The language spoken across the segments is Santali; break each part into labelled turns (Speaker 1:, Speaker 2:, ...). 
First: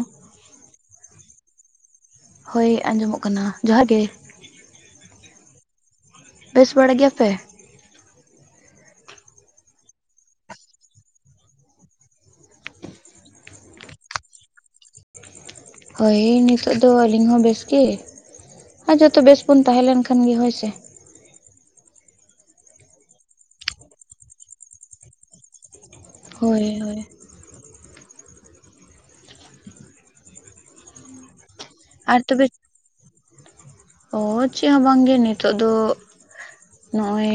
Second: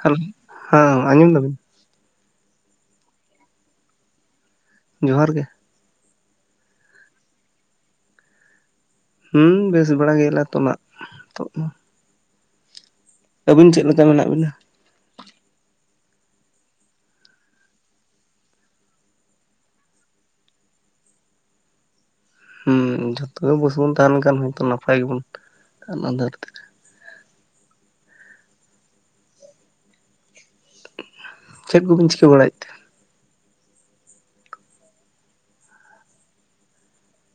Speaker 1: ᱦᱮᱞᱳ᱾ ᱦᱮᱸ ᱟᱸᱡᱚᱢ ᱫᱟᱵᱤᱱ?
Speaker 2: ᱦᱳᱭ ᱟᱸᱡᱚᱢᱚᱜ ᱠᱟᱱᱟ, ᱡᱚᱦᱟᱨ ᱜᱮ ᱾
Speaker 1: ᱡᱚᱦᱟᱨ ᱜᱮ ᱾
Speaker 2: ᱵᱮᱥ ᱵᱟᱲᱟ ᱜᱮᱭᱟ ᱯᱮ?
Speaker 1: ᱦᱩᱸ ᱵᱮᱥ ᱵᱟᱲᱟ ᱜᱮᱭᱟᱞᱮ ᱛᱚ ᱱᱟᱜ ᱱᱤᱛᱚᱜ ᱢᱟ ᱾ ᱟᱹᱵᱤᱱ ᱪᱮᱫ ᱞᱮᱠᱟ ᱢᱮᱱᱟᱜ ᱵᱤᱱᱟ?
Speaker 2: ᱦᱳᱭ ᱱᱤᱛᱚᱜ ᱫᱚ ᱟᱹᱞᱤᱧ ᱦᱚᱸ ᱵᱮᱥ ᱜᱮ ᱟᱨ ᱡᱚᱛᱚ ᱵᱮᱥ ᱵᱚᱱ ᱛᱟᱦᱮᱸ ᱞᱮᱱ ᱠᱷᱟᱱ ᱜᱮ ᱦᱳᱭ ᱥᱮ ᱾
Speaker 1: ᱦᱮᱸ ᱡᱚᱛᱚ ᱜᱮ ᱵᱩᱥᱵᱚᱱ ᱛᱟᱦᱮᱸ ᱞᱮᱱ ᱠᱷᱟᱱ ᱦᱚᱭᱛᱚ ᱱᱟᱯᱟᱭ ᱜᱮᱵᱚᱱ, ᱚᱱᱟ ᱫᱚ
Speaker 2: ᱦᱳᱭ ᱦᱳᱭ ᱾
Speaker 1: ᱪᱮᱫ ᱠᱚᱵᱤᱱ ᱪᱤᱠᱟᱹ ᱵᱟᱲᱟᱭᱮᱫ ᱛᱮ?
Speaker 2: ᱚᱻ ᱪᱮᱫ ᱦᱚᱸ ᱵᱟᱝ ᱜᱮ ᱱᱤᱛᱚᱜ ᱫᱚ ᱱᱚᱜᱼᱚᱭ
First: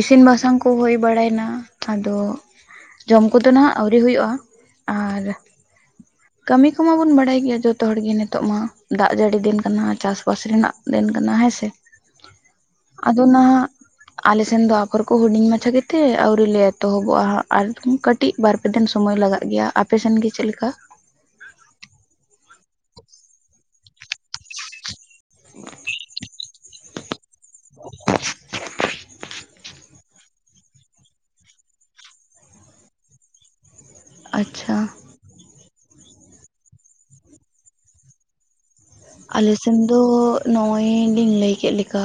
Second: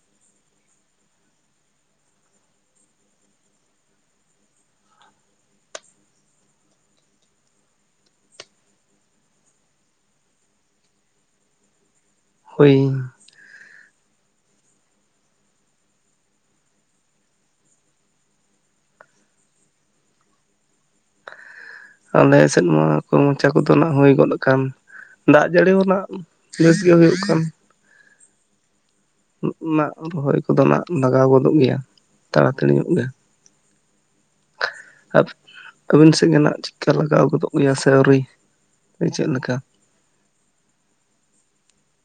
Speaker 2: ᱤᱥᱤᱱ ᱵᱟᱥᱟᱝ ᱠᱚ ᱦᱩᱭ ᱵᱟᱲᱟᱭ ᱱᱟ ᱟᱫᱚ ᱡᱚᱢ ᱠᱚᱫᱚ ᱱᱟᱦᱟᱜ ᱟᱹᱣᱨᱤ ᱦᱩᱭᱩᱜᱼᱟ, ᱟᱨ ᱠᱟᱹᱢᱤ ᱠᱚᱢᱟ ᱵᱚᱱ ᱵᱟᱲᱟᱭ ᱜᱮᱭᱟ ᱡᱚᱛᱚ ᱦᱚᱲ ᱜᱮ ᱱᱤᱛᱚᱜ ᱢᱟ ᱫᱟᱜ ᱡᱟᱹᱲᱤ ᱫᱤᱱ ᱠᱟᱱᱟ ᱪᱟᱥ ᱵᱟᱥ ᱨᱮᱱᱟᱜ ᱫᱤᱱ ᱠᱟᱱᱟ ᱦᱮᱸ ᱥᱮ ᱾ [unintelligible]
Speaker 1: ᱦᱳᱭ ᱾
Speaker 2: ᱟᱫᱚ ᱱᱟᱦᱟᱜ ᱥᱮᱱ ᱫᱚ ᱟᱯᱷᱚᱨ ᱠᱚ ᱦᱩᱰᱤᱧ ᱢᱟᱪᱷᱟ ᱜᱮ ᱛᱮ ᱟᱹᱣᱨᱤ ᱞᱮ ᱮᱛᱚᱦᱚᱵᱚᱜᱼᱟ ᱟᱨ ᱠᱟᱹᱴᱤᱡ ᱵᱟᱨ ᱯᱮ ᱫᱤᱱ ᱥᱚᱢᱚᱭ ᱞᱟᱜᱟᱜ ᱜᱮᱭᱟ ᱟᱯᱮ ᱥᱮᱱ ᱜᱮ ᱪᱮᱫ ᱞᱮᱠᱟ?
Speaker 1: ᱟᱞᱮ ᱥᱮᱫ ᱢᱟ ᱢᱚᱪᱟ ᱠᱚᱫᱚ ᱱᱟᱜ ᱦᱩᱭ ᱜᱚᱫ ᱟᱠᱟᱱ ᱾ ᱫᱟᱜ ᱡᱟᱹᱲᱤ ᱦᱚᱸ ᱱᱟᱜ ᱵᱮᱥ ᱜᱮ ᱦᱩᱭᱩᱜ ᱠᱟᱱᱟ ᱾
Speaker 2: [inaudible]
Speaker 1: ᱱᱟᱜ ᱨᱚᱦᱚᱭ ᱠᱚᱫᱚ ᱱᱟᱜ ᱞᱟᱜᱟᱣ ᱜᱚᱫᱚᱜ ᱜᱮᱭᱟ ᱛᱟᱲᱟ-ᱛᱟᱹᱲᱤ ᱧᱚᱜ ᱜᱮ ᱾
Speaker 2: ᱟᱪᱪᱷᱟ ᱾
Speaker 1: ᱟᱵ ᱟᱹᱵᱤᱱ ᱥᱮᱫ ᱜᱮ ᱱᱟᱜ ᱪᱮᱫᱠᱟ ᱞᱟᱜᱟᱣ ᱜᱚᱫᱚᱜ ᱜᱮᱭᱟ ᱥᱮ ᱟᱹᱣᱨᱤ? ᱪᱮᱫ
Speaker 2: ᱟᱞᱮ
Speaker 1: ᱞᱮᱠᱟ
Speaker 2: ᱥᱮᱱ ᱫᱚ ᱱᱚᱜᱼᱚᱭ ᱞᱤᱧ ᱞᱟᱹᱭ ᱠᱮᱫ ᱞᱮᱠᱟ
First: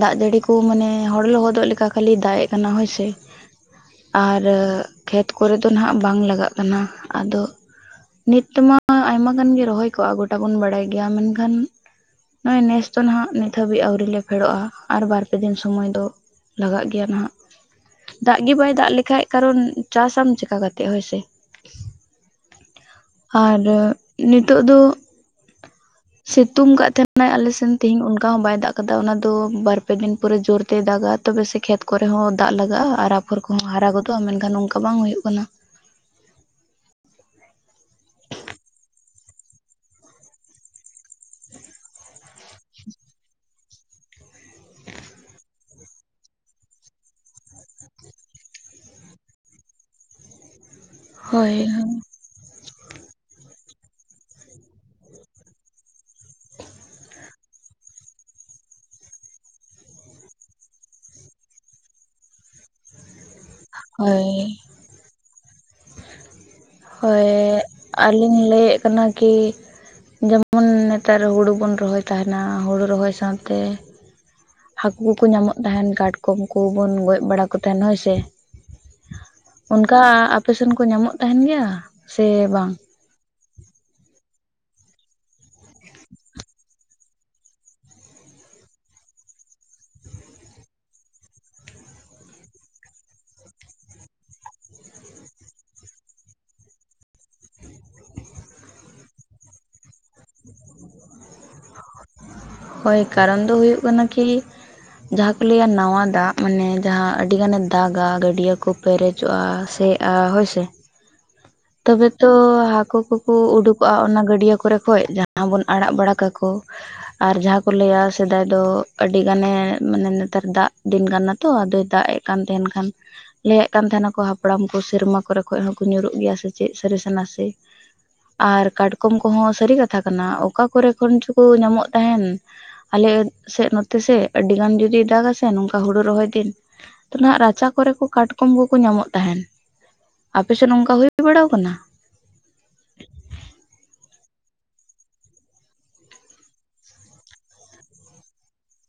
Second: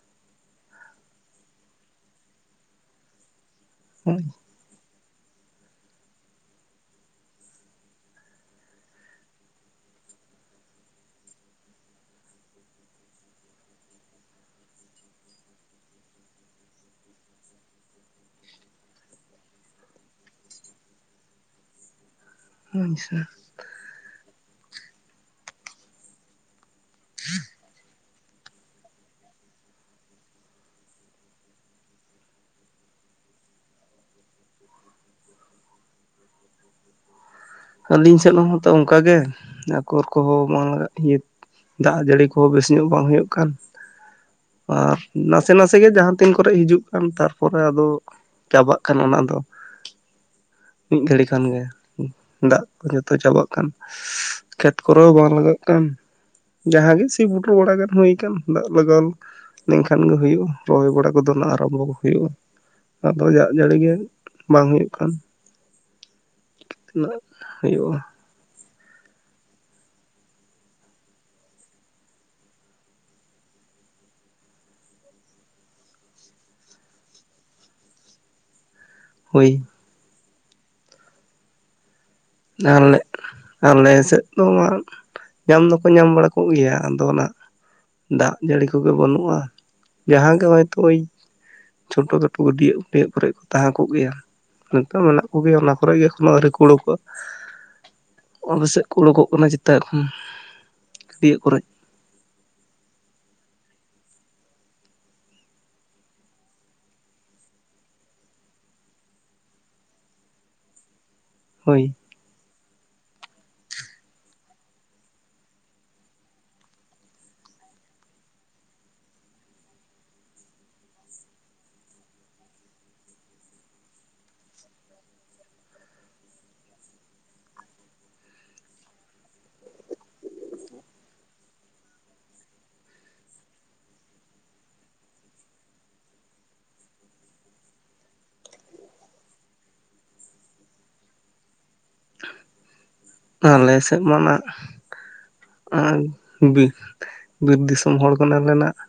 Speaker 2: ᱫᱟᱜ ᱡᱟᱹᱲᱤ ᱠᱚ ᱢᱟᱱᱮ ᱦᱚᱲ ᱞᱚᱦᱚᱫᱚᱜ ᱞᱮᱠᱟ ᱠᱷᱟᱹᱞᱤ ᱫᱟᱜ ᱮᱜ ᱠᱟᱱᱟ ᱦᱳᱭ ᱥᱮ ᱾
Speaker 1: ᱦᱳᱭ
Speaker 2: ᱟᱨ ᱠᱷᱮᱛ ᱠᱚᱨᱮ ᱫᱚ ᱱᱟᱦᱟᱜ ᱵᱟᱝ ᱞᱟᱜᱟᱜ ᱠᱟᱱᱟ ᱟᱫᱚ ᱱᱤᱛ ᱛᱮᱢᱟ ᱟᱭᱢᱟ ᱜᱟᱱ ᱜᱮ ᱨᱚᱦᱚᱭ ᱠᱚᱜᱼᱟ ᱜᱳᱴᱟ ᱵᱚᱱ ᱵᱟᱲᱟᱭ ᱜᱮᱭᱟ ᱢᱮᱱᱠᱷᱟᱱ ᱱᱚᱜᱼᱚᱭ ᱱᱮᱥ ᱫᱚ ᱱᱟᱦᱟᱜ ᱱᱤᱛ ᱦᱟᱹᱵᱤᱡ ᱟᱹᱣᱨᱤ ᱞᱮ ᱯᱷᱮᱰᱚᱜᱼᱟ ᱟᱨ ᱵᱟᱨ ᱯᱮ ᱫᱤᱱ ᱥᱚᱢᱚᱭ ᱫᱚ ᱞᱟᱜᱟᱜ ᱜᱮᱭᱟ ᱱᱟᱦᱟᱜ ᱾ ᱫᱟᱜ ᱜᱮ ᱵᱟᱭ ᱫᱟᱜ ᱞᱮᱠᱷᱟᱱ ᱠᱟᱨᱚᱱ ᱪᱟᱥᱟᱢ ᱪᱤᱠᱟ ᱠᱟᱛᱮᱜ ᱦᱳᱭ ᱥᱮ ᱾
Speaker 1: ᱦᱳᱭ ᱥᱟ
Speaker 2: ᱟᱨ ᱱᱤᱛᱚᱜ ᱫᱚ ᱥᱤᱛᱩᱝ ᱟᱠᱟᱜ ᱛᱟᱦᱮᱸᱱᱟ, ᱟᱞᱮ ᱥᱮᱱ ᱛᱮᱦᱤᱧ ᱚᱱᱠᱟ ᱦᱚᱸ ᱵᱟᱭ ᱫᱟᱜ ᱟᱠᱟᱫᱟ ᱚᱱᱟ ᱫᱚ ᱵᱟᱨ ᱯᱮ ᱫᱤᱱ ᱯᱚᱨᱮ ᱡᱳᱨ ᱛᱮᱭ ᱫᱟᱜᱟ ᱛᱚᱵᱮ ᱥᱮ ᱠᱷᱮᱛ ᱠᱚᱨᱮ ᱦᱚᱸ ᱫᱟᱜ ᱞᱟᱜᱟᱜᱼᱟ ᱟᱨ ᱟᱯᱷᱚᱨ ᱠᱚᱦᱚᱸ ᱦᱟᱨᱟ ᱜᱚᱫᱚᱜᱼᱟ ᱢᱮᱱᱠᱷᱟᱱ ᱚᱝᱠᱟ ᱵᱟᱝ ᱦᱩᱭᱩᱜ ᱠᱟᱱᱟ ᱾
Speaker 1: ᱟᱹᱞᱤᱧ ᱥᱮᱫ ᱦᱚᱸᱛᱚ ᱚᱱᱠᱟᱜ ᱜᱮ ᱟᱠᱚᱨ ᱠᱚᱦᱚᱸ ᱵᱟᱝ ᱞᱟᱜᱟᱜ ᱤᱭᱟᱹ ᱫᱟᱜ ᱡᱟᱹᱲᱤ ᱠᱚᱦᱚᱸ ᱵᱮᱥ ᱧᱚᱜ ᱵᱟᱝ ᱦᱩᱭᱩᱜ ᱠᱟᱱ ᱾ ᱟᱨ ᱱᱟᱥᱮ ᱱᱟᱥᱮ ᱜᱮ ᱡᱟᱦᱟᱸ ᱛᱤᱱ ᱠᱚᱨᱮ ᱦᱤᱡᱩᱜ ᱠᱟᱱ ᱛᱟᱨᱯᱚᱨᱮ ᱟᱫᱚ ᱪᱟᱵᱟᱜ ᱠᱟᱱᱟ ᱚᱱᱟ ᱫᱚ ᱾
Speaker 2: [unintelligible]
Speaker 1: ᱢᱤᱫ ᱜᱷᱟᱹᱲᱤ ᱠᱷᱟᱱ
Speaker 2: ᱦᱳᱭ
Speaker 1: ᱜᱮ ᱾ ᱫᱟᱜ ᱠᱚ ᱡᱚᱛᱚ ᱪᱟᱵᱟᱜ ᱠᱟᱱ ᱠᱷᱮᱛ ᱠᱚᱨᱮ ᱦᱚᱸ ᱵᱟᱝ ᱞᱟᱜᱟᱜ ᱠᱟᱱ ᱾ ᱡᱟᱦᱟᱸ ᱜᱮ ᱥᱤ ᱯᱩᱴᱩᱨ ᱵᱟᱲᱟ ᱜᱟᱱ ᱦᱩᱭ ᱟᱠᱟᱱ ᱫᱟᱜ ᱞᱟᱜᱟᱣ ᱞᱮᱱᱠᱷᱟᱱ ᱜᱮ ᱦᱩᱭᱩᱜᱼᱟ ᱨᱚᱦᱚᱭ ᱵᱟᱲᱟ ᱠᱚᱫᱚ ᱱᱟᱜ ᱟᱨᱟᱢᱵᱷᱚ ᱠᱚ ᱦᱩᱭᱩᱜᱼᱟ ᱟᱫᱚ ᱫᱟᱜ ᱡᱟᱹᱲᱤ ᱜᱮ
Speaker 2: ᱦᱳᱭ
Speaker 1: ᱵᱟᱝ ᱦᱩᱭᱩᱜ ᱠᱟᱱ᱾ ᱛᱤᱱᱟᱹᱜ
Speaker 2: ᱦᱳᱭ,
Speaker 1: ᱦᱩᱭᱩᱜᱼᱟ
Speaker 2: ᱟᱹᱞᱤᱧ ᱞᱟᱹᱭᱮᱫ ᱠᱟᱱᱟ ᱠᱤ ᱡᱮᱢᱚᱱ ᱱᱮᱛᱟᱨ ᱦᱩᱲᱩ ᱵᱚᱱ ᱨᱚᱦᱚᱭ ᱛᱟᱦᱮᱱᱟ ᱦᱩᱲᱩ ᱨᱚᱦᱚᱭ ᱥᱟᱶᱛᱮ ᱦᱟᱹᱠᱩ ᱠᱚᱠᱚ ᱧᱟᱢᱚᱜ ᱛᱟᱦᱮᱱ ᱠᱟᱴᱠᱚᱢ ᱠᱚᱵᱚᱱ ᱜᱚᱡ ᱵᱟᱲᱟ ᱠᱚ ᱛᱟᱦᱮᱸᱱ ᱦᱳᱭ ᱥᱮ᱾
Speaker 1: ᱦᱳᱭ
Speaker 2: ᱚᱱᱠᱟ ᱟᱯᱮ ᱥᱮᱱ ᱠᱚ ᱧᱟᱢᱚᱜ ᱛᱟᱦᱮᱱ ᱜᱮᱭᱟ? ᱥᱮ ᱵᱟᱝ
Speaker 1: ᱟᱞᱮ ᱟᱞᱮ ᱥᱮᱫ ᱫᱚ [unintelligible] ᱧᱟᱢ ᱫᱚᱠᱚ ᱧᱟᱢ ᱵᱟᱲᱟ ᱠᱚᱜᱮᱭᱟ ᱟᱫᱚ ᱚᱱᱟ, ᱫᱟᱜ ᱡᱟᱹᱲᱤ ᱠᱚᱜᱮ ᱵᱟᱹᱱᱩᱜᱼᱟ, ᱡᱟᱸᱦᱟᱸ ᱜᱮ ᱦᱚᱭᱛᱳ ᱪᱷᱳᱴᱳ ᱠᱷᱟᱴᱳ ᱜᱟᱹᱰᱤᱭᱟᱹ ᱜᱟᱹᱰᱭᱟᱹᱜ ᱠᱚᱨᱮ ᱠᱚ ᱛᱟᱦᱮᱸ ᱠᱚᱜ ᱜᱮᱭᱟ᱾ ᱱᱤᱛᱚᱜ ᱢᱮᱱᱟᱜ ᱠᱚᱜᱮᱭᱟ ᱚᱱᱟ ᱠᱚᱨᱮ ᱜᱮ ᱮᱠᱷᱚᱱᱳ ᱟᱹᱣᱨᱤ ᱠᱩ ᱩᱲᱩᱜ ᱚᱜ-ᱟ᱾ ᱟᱞᱮ ᱥᱮᱫ ᱠᱚ ᱚᱰᱚᱜᱚᱜ ᱠᱟᱱᱟ ᱪᱮᱛᱟᱜ ᱠᱷᱚᱱ, ᱜᱟᱹᱰᱭᱟᱹ ᱠᱚᱨᱮ
Speaker 2: ᱦᱳᱭ ᱠᱟᱨᱚᱱ ᱫᱚ ᱦᱩᱭᱩᱜ ᱠᱟᱱᱟ ᱠᱤ ᱡᱟᱸᱦᱟᱸ ᱠᱚ ᱞᱟᱹᱭᱟ ᱱᱟᱣᱟ ᱫᱟᱜ ᱢᱟᱱᱮ ᱡᱟᱸᱦᱟᱸ ᱟᱹᱰᱤ ᱜᱟᱱᱮ ᱫᱟᱜᱟ ᱜᱟᱹᱰᱭᱟᱹ ᱠᱚ ᱯᱮᱨᱮᱡᱚᱜᱼᱟ ᱥᱮ ᱦᱳᱭ ᱥᱮ᱾
Speaker 1: ᱦᱳᱭ
Speaker 2: ᱛᱚᱵᱮ ᱛᱚ ᱦᱟᱹᱠᱩ ᱠᱚᱠᱚ ᱩᱰᱩᱠᱚᱜᱼᱟ ᱚᱱᱟ ᱜᱟᱹᱰᱭᱟᱹ ᱠᱚᱨᱮ ᱠᱷᱚᱡ ᱡᱟᱸᱦᱟᱸ ᱵᱚᱱ ᱟᱲᱟᱜ ᱵᱟᱲᱟ ᱠᱟᱠᱚ᱾ ᱟᱨ ᱡᱟᱸᱦᱟᱸ ᱠᱚ ᱞᱟᱹᱭᱟ ᱥᱮᱫᱟᱭ ᱫᱚ ᱟᱹᱰᱤ ᱜᱟᱱᱮ ᱢᱟᱱᱮ ᱱᱮᱛᱟᱨ ᱫᱟᱜ ᱫᱤᱱ ᱠᱟᱱᱟ ᱛᱚ ᱟᱫᱚᱭ ᱫᱟᱜ ᱮ᱾ ᱠᱟᱱ ᱛᱟᱦᱮᱱ ᱠᱷᱟᱱ ᱞᱟᱹᱭᱮᱫ ᱠᱟᱱ ᱛᱟᱦᱮᱱᱟ ᱠᱚ ᱦᱟᱯᱲᱟᱢ ᱠᱚ ᱥᱮᱨᱢᱟ ᱠᱚᱨᱮ ᱠᱷᱚᱱ ᱦᱚᱸᱠᱚ ᱧᱩᱨᱩᱜ ᱜᱮᱭᱟ ᱥᱮ᱾ ᱪᱮᱫ ᱥᱟᱹᱨᱤ ᱱᱟᱥᱮ ᱟᱨ ᱠᱟᱴᱠᱚᱢ ᱠᱚᱦᱚᱸ ᱥᱟᱹᱨᱤ ᱠᱟᱛᱷᱟ ᱠᱟᱱᱟ ᱚᱠᱟ ᱠᱚᱨᱮ ᱠᱷᱚᱱ ᱪᱚᱠᱚ ᱧᱟᱢᱚᱜ ᱛᱟᱦᱮᱱ᱾ ᱟᱞᱮ ᱥᱮᱫ ᱱᱚᱛᱮ ᱥᱮ ᱟᱹᱰᱤ ᱜᱟᱱ ᱡᱩᱫᱤ ᱫᱟᱜ ᱟᱥᱮ ᱱᱚᱝᱠᱟ ᱦᱩᱲᱩ ᱨᱚᱦᱚᱭ ᱫᱤᱱ᱾ ᱛᱚ ᱱᱟᱜ ᱨᱟᱪᱟ ᱠᱚᱨᱮ ᱠᱚ ᱠᱟᱴᱠᱚᱢ ᱠᱚᱠᱚ ᱧᱟᱢᱚᱜ ᱛᱟᱦᱮᱸᱱ, ᱟᱯᱮᱥᱮᱫ ᱱᱚᱝᱠᱟ ᱦᱳᱭᱳᱜ ᱦᱩᱭ ᱵᱟᱲᱟ ᱟᱠᱟᱱᱟ᱾
Speaker 1: ᱟᱞᱮ ᱥᱮᱫ ᱢᱟ ᱚᱱᱟ ᱟᱨ ᱵᱤᱨ, ᱵᱤᱨ ᱫᱤᱥᱚᱢ ᱦᱚᱲ ᱠᱟᱱᱟ ᱞᱮ ᱱᱟᱜ᱾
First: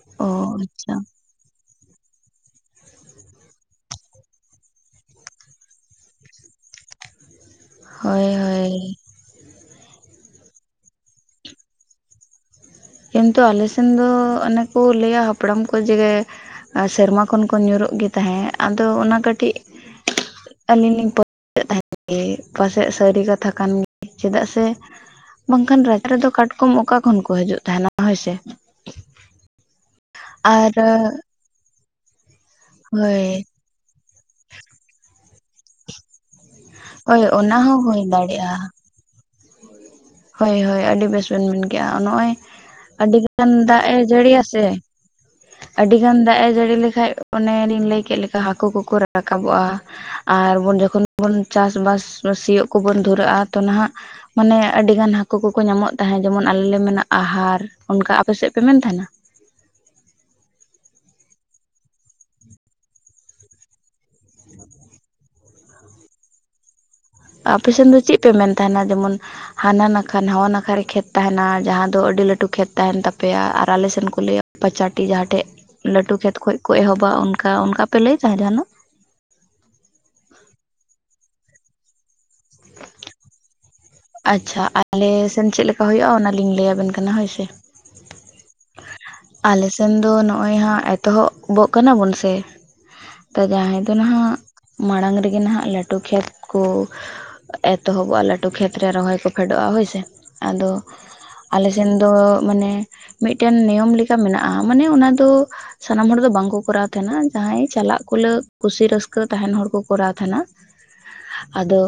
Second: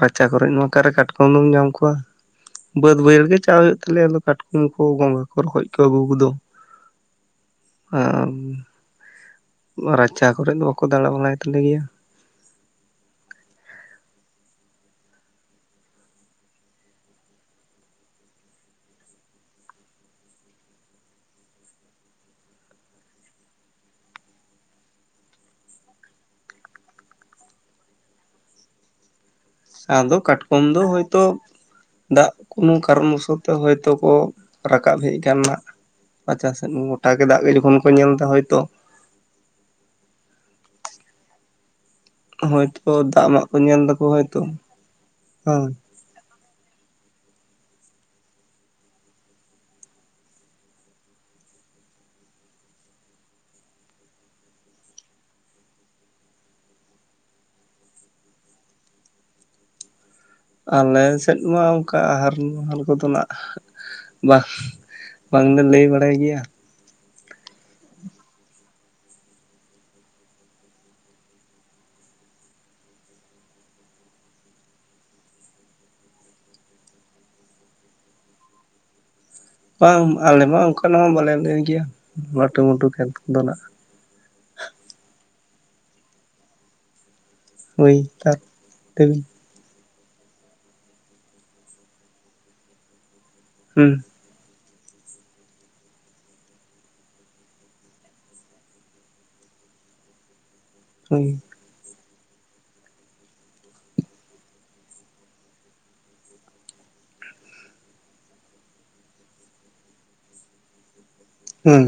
Speaker 1: ᱨᱟᱪᱟ
Speaker 2: ᱚ
Speaker 1: ᱠᱚᱨᱮ ᱫᱚ ᱱᱚᱠᱟ ᱨᱮ
Speaker 2: ᱟᱪᱪᱷᱟ
Speaker 1: ᱠᱟᱴᱠᱚᱢ ᱫᱚᱢ ᱧᱟᱢ ᱠᱚᱣᱟ᱾ ᱵᱟᱹᱫ ᱵᱟᱹᱭᱦᱟᱹᱲ ᱨᱮᱜᱮ ᱪᱟᱞᱟᱣ ᱦᱩᱭᱩᱜ ᱛᱟᱞᱮᱭᱟ ᱟᱫᱚ ᱠᱟᱴᱠᱚᱢ ᱠᱚ ᱜᱚᱸᱜᱷᱟ ᱠᱚ ᱨᱚᱠᱚᱡ ᱠᱚ ᱟᱹᱜᱩ ᱠᱚᱫᱚ᱾
Speaker 2: ᱦᱳᱭ ᱦᱳᱭ
Speaker 1: ᱟᱨ ᱨᱟᱪᱟ ᱠᱚᱨᱮ ᱫᱚ ᱵᱟᱠᱚ ᱫᱟᱬᱟ ᱵᱟᱲᱟᱭ ᱛᱟᱞᱮ ᱜᱮᱭᱟ᱾
Speaker 2: ᱠᱤᱱᱛᱩ ᱟᱞᱮ ᱥᱮᱱ ᱫᱚ ᱚᱱᱮ ᱠᱚ ᱞᱟᱹᱭᱟ ᱦᱟᱯᱲᱟᱢ ᱠᱚ ᱡᱮ ᱥᱮᱨᱢᱟ ᱠᱷᱚᱱ ᱠᱚ ᱧᱩᱨᱩᱜ ᱜᱮ ᱛᱟᱦᱮᱸᱜ ᱟᱫᱚ ᱚᱱᱟ ᱠᱟᱹᱴᱤᱡ ᱟᱹᱞᱤᱧ ᱞᱤᱧ ᱯᱟᱹᱛᱤᱭᱟᱹᱜ ᱛᱟᱦᱮᱸᱫ ᱜᱮ ᱯᱟᱥᱮᱡ ᱥᱟᱹᱨᱤ ᱠᱟᱛᱷᱟ ᱠᱟᱱ ᱜᱮ ᱪᱮᱫᱟᱜ ᱥᱮ᱾ ᱵᱟᱝᱠᱷᱟᱱ ᱨᱟᱪᱟ ᱨᱮᱫᱚ ᱠᱟᱴᱠᱚᱢ ᱚᱠᱟ ᱠᱷᱚᱱ ᱠᱚ ᱦᱤᱡᱩᱜ ᱛᱟᱦᱮᱱᱟ ᱦᱳᱭᱥᱮ᱾
Speaker 1: ᱟᱫᱚ ᱠᱟᱴᱠᱚᱢ
Speaker 2: ᱟᱨ
Speaker 1: ᱫᱚ ᱦᱚᱭᱛᱳ ᱫᱟᱜ ᱠᱳᱱᱳ ᱠᱟᱨᱚᱱ
Speaker 2: ᱦᱳᱭ
Speaker 1: ᱵᱚᱥᱚᱛ ᱛᱮ ᱦᱚᱭᱛᱳ ᱠᱚ ᱨᱟᱠᱟᱵ ᱦᱮᱡ ᱟᱠᱟᱱᱟ ᱨᱟᱪᱟ ᱥᱮᱫ ᱜᱚᱴᱟ ᱜᱮ
Speaker 2: ᱦᱳᱭ
Speaker 1: ᱫᱟᱜ ᱜᱮ
Speaker 2: ᱚᱱᱟ
Speaker 1: ᱡᱚᱠᱷᱚᱱ
Speaker 2: ᱦᱚᱸ
Speaker 1: ᱠᱚ
Speaker 2: ᱦᱩᱭ
Speaker 1: ᱧᱮᱞ ᱮᱫᱟ ᱦᱚᱭᱛᱚ᱾
Speaker 2: ᱫᱟᱲᱮᱭᱟᱜᱼᱟ ᱦᱳᱭ ᱦᱳᱭ ᱟᱹᱰᱤ ᱵᱮᱥ ᱵᱮᱱ ᱢᱮᱱ ᱱᱚᱜᱼᱚᱭ
Speaker 1: ᱦᱚᱭᱛᱚ
Speaker 2: ᱟᱹᱰᱤ
Speaker 1: ᱫᱟᱜ
Speaker 2: ᱜᱟᱱ
Speaker 1: ᱢᱟᱜ ᱠᱚ
Speaker 2: ᱫᱟᱜ
Speaker 1: ᱧᱮᱞ
Speaker 2: ᱮ
Speaker 1: ᱫᱟᱠᱚ
Speaker 2: ᱡᱟᱹᱲᱤᱭᱟ
Speaker 1: ᱦᱚᱭᱛᱚ
Speaker 2: ᱥᱮ
Speaker 1: ᱦᱳᱭ
Speaker 2: ᱟᱹᱰᱤ ᱜᱟᱱ ᱫᱟᱜ ᱮ ᱡᱟᱹᱲᱤ ᱞᱮᱠᱟᱱᱡ ᱚᱱᱮᱞᱤᱧ ᱞᱟᱹᱭ ᱠᱮᱫ ᱞᱮᱠᱟ ᱦᱟᱹᱠᱩ ᱠᱚᱠᱚ ᱨᱟᱠᱟᱵᱚᱜᱼᱟ᱾ ᱟᱨ ᱡᱚᱠᱷᱚᱱ ᱵᱚᱱ ᱪᱟᱥᱵᱟᱥ ᱥᱤᱭᱳᱜ ᱠᱚᱵᱚᱱ ᱫᱷᱩᱨᱟᱹᱜᱼᱟ ᱛᱚ ᱱᱟᱦᱟᱜ ᱢᱟᱱᱮ ᱟᱹᱰᱤ ᱜᱟᱱ ᱦᱟᱹᱠᱩ ᱠᱚᱠᱚ ᱧᱟᱢᱚᱜ ᱛᱟᱦᱮᱸᱫ ᱡᱮᱢᱚᱱ ᱟᱞᱮ ᱞᱮ ᱢᱮᱱᱟ ᱟᱦᱟᱨ ᱚᱱᱠᱟ ᱟᱯᱮᱥᱮᱫ ᱯᱮ ᱢᱮᱱ ᱛᱟᱦᱮᱱᱟ᱾
Speaker 1: ᱟᱞᱮ ᱥᱮᱫ ᱢᱟ ᱚᱱᱠᱟ ᱟᱦᱟᱨ ᱢᱟᱦᱟᱨ ᱠᱚᱫᱚᱱᱟᱜ ᱵᱟᱝ, ᱵᱟᱝ ᱞᱮ ᱞᱟᱹᱭ ᱵᱟᱲᱟᱭ ᱜᱮᱭᱟ᱾
Speaker 2: ᱟᱯᱮ ᱥᱮᱱ ᱫᱚ ᱪᱮᱫ ᱯᱮ ᱢᱮᱱ ᱛᱟᱦᱮᱱᱟ ᱡᱮᱢᱚᱱ ᱦᱟᱱᱟ ᱱᱟᱠᱷᱟ ᱱᱟᱣᱟ ᱱᱟᱠᱷᱟ ᱨᱮ ᱠᱷᱮᱛ ᱛᱟᱦᱮᱱᱟ ᱡᱟᱸᱦᱟᱸ ᱫᱚ ᱟᱹᱰᱤ ᱞᱟᱹᱴᱩ ᱠᱷᱮᱛ ᱛᱟᱦᱮᱱ ᱛᱟᱯᱮᱭᱟ ᱟᱨ ᱟᱞᱮᱥᱮᱱ ᱠᱚ ᱞᱟᱹᱭᱟ ᱯᱟᱪᱟᱴᱤ ᱡᱟᱸᱦᱟᱸ ᱴᱷᱮᱡ ᱞᱟᱹᱴᱩ ᱠᱷᱮᱛ ᱠᱷᱚᱡ ᱠᱚ ᱮᱦᱚᱵᱟ ᱚᱱᱠᱟ ᱚᱱᱠᱟ ᱯᱮ ᱞᱟᱹᱭ ᱛᱟᱦᱮᱸ ᱡᱟᱦᱱᱟᱜ᱾
Speaker 1: ᱵᱟᱝ ᱟᱞᱮ ᱢᱟ ᱚᱱᱠᱟᱱᱟᱜ ᱦᱚᱸ ᱵᱟᱞᱮ ᱞᱟᱹᱭ ᱜᱮᱭᱟ ᱞᱟᱹᱴᱩ ᱢᱚᱴᱩ ᱠᱷᱮᱛᱫᱚ ᱱᱟᱜ᱾
Speaker 2: ᱟᱪᱪᱷᱟ ᱟᱞᱮ ᱥᱮᱱ ᱪᱮᱫ ᱞᱮᱠᱟ ᱦᱩᱭᱩᱜᱼᱟ ᱚᱱᱟᱞᱤᱧ ᱞᱟᱹᱭᱟᱵᱮᱱ ᱠᱟᱱᱟ ᱦᱳᱭ ᱥᱮ᱾
Speaker 1: ᱳᱭ ᱛᱟ ᱛᱼᱼ
Speaker 2: ᱟᱞᱮᱥᱱ ᱫᱚ ᱱᱚᱜ ᱚᱭ ᱦᱟᱸᱜ ᱮᱛᱚᱦᱚᱵᱚᱜ ᱠᱟᱱᱟ ᱵᱚᱱ ᱥᱮ, ᱡᱟᱦᱟᱸᱭ
Speaker 1: ᱦᱩᱸ
Speaker 2: ᱫᱚ ᱱᱟᱦᱟᱜ ᱢᱟᱲᱟᱝ ᱨᱮᱜᱮ ᱱᱟᱦᱟᱜ ᱞᱟᱹᱴᱩ ᱠᱷᱮᱛ ᱠᱚᱼᱼ ᱮᱛᱚᱦᱚᱵᱚᱜᱼᱟ ᱞᱟᱹᱴᱩ ᱠᱷᱮᱛᱨᱮ ᱨᱚᱦᱚᱭ ᱠᱚ ᱯᱷᱮᱰᱚᱜᱼᱟ ᱦᱳᱭᱥᱮ ᱟᱫᱚᱼᱼ
Speaker 1: ᱦᱳᱭ
Speaker 2: ᱟᱞᱮᱥᱱ ᱫᱚ ᱢᱟᱱᱮ ᱢᱤᱫᱴᱮᱱ ᱱᱤᱭᱚᱢ ᱞᱮᱠᱟ ᱢᱮᱱᱟᱜᱼᱟ ᱢᱟᱱᱮ ᱚᱱᱟ ᱫᱚ ᱥᱟᱱᱟᱢ ᱦᱚᱲ ᱫᱚ ᱵᱟᱝᱠᱚ ᱠᱚᱨᱟᱣ ᱛᱟᱦᱮᱱᱟ ᱡᱟᱦᱟᱸᱭ ᱪᱟᱞᱟᱜ ᱠᱩᱞᱟ. ᱠᱩᱥᱤ ᱨᱟᱹᱥᱠᱟᱹ ᱛᱟᱦᱮᱱ ᱦᱚᱲ ᱠᱚ ᱠᱚᱨᱟᱣ ᱛᱟᱦᱮᱸᱱᱟ᱾ ᱟᱫᱚᱼᱼ
Speaker 1: ᱦᱩᱸ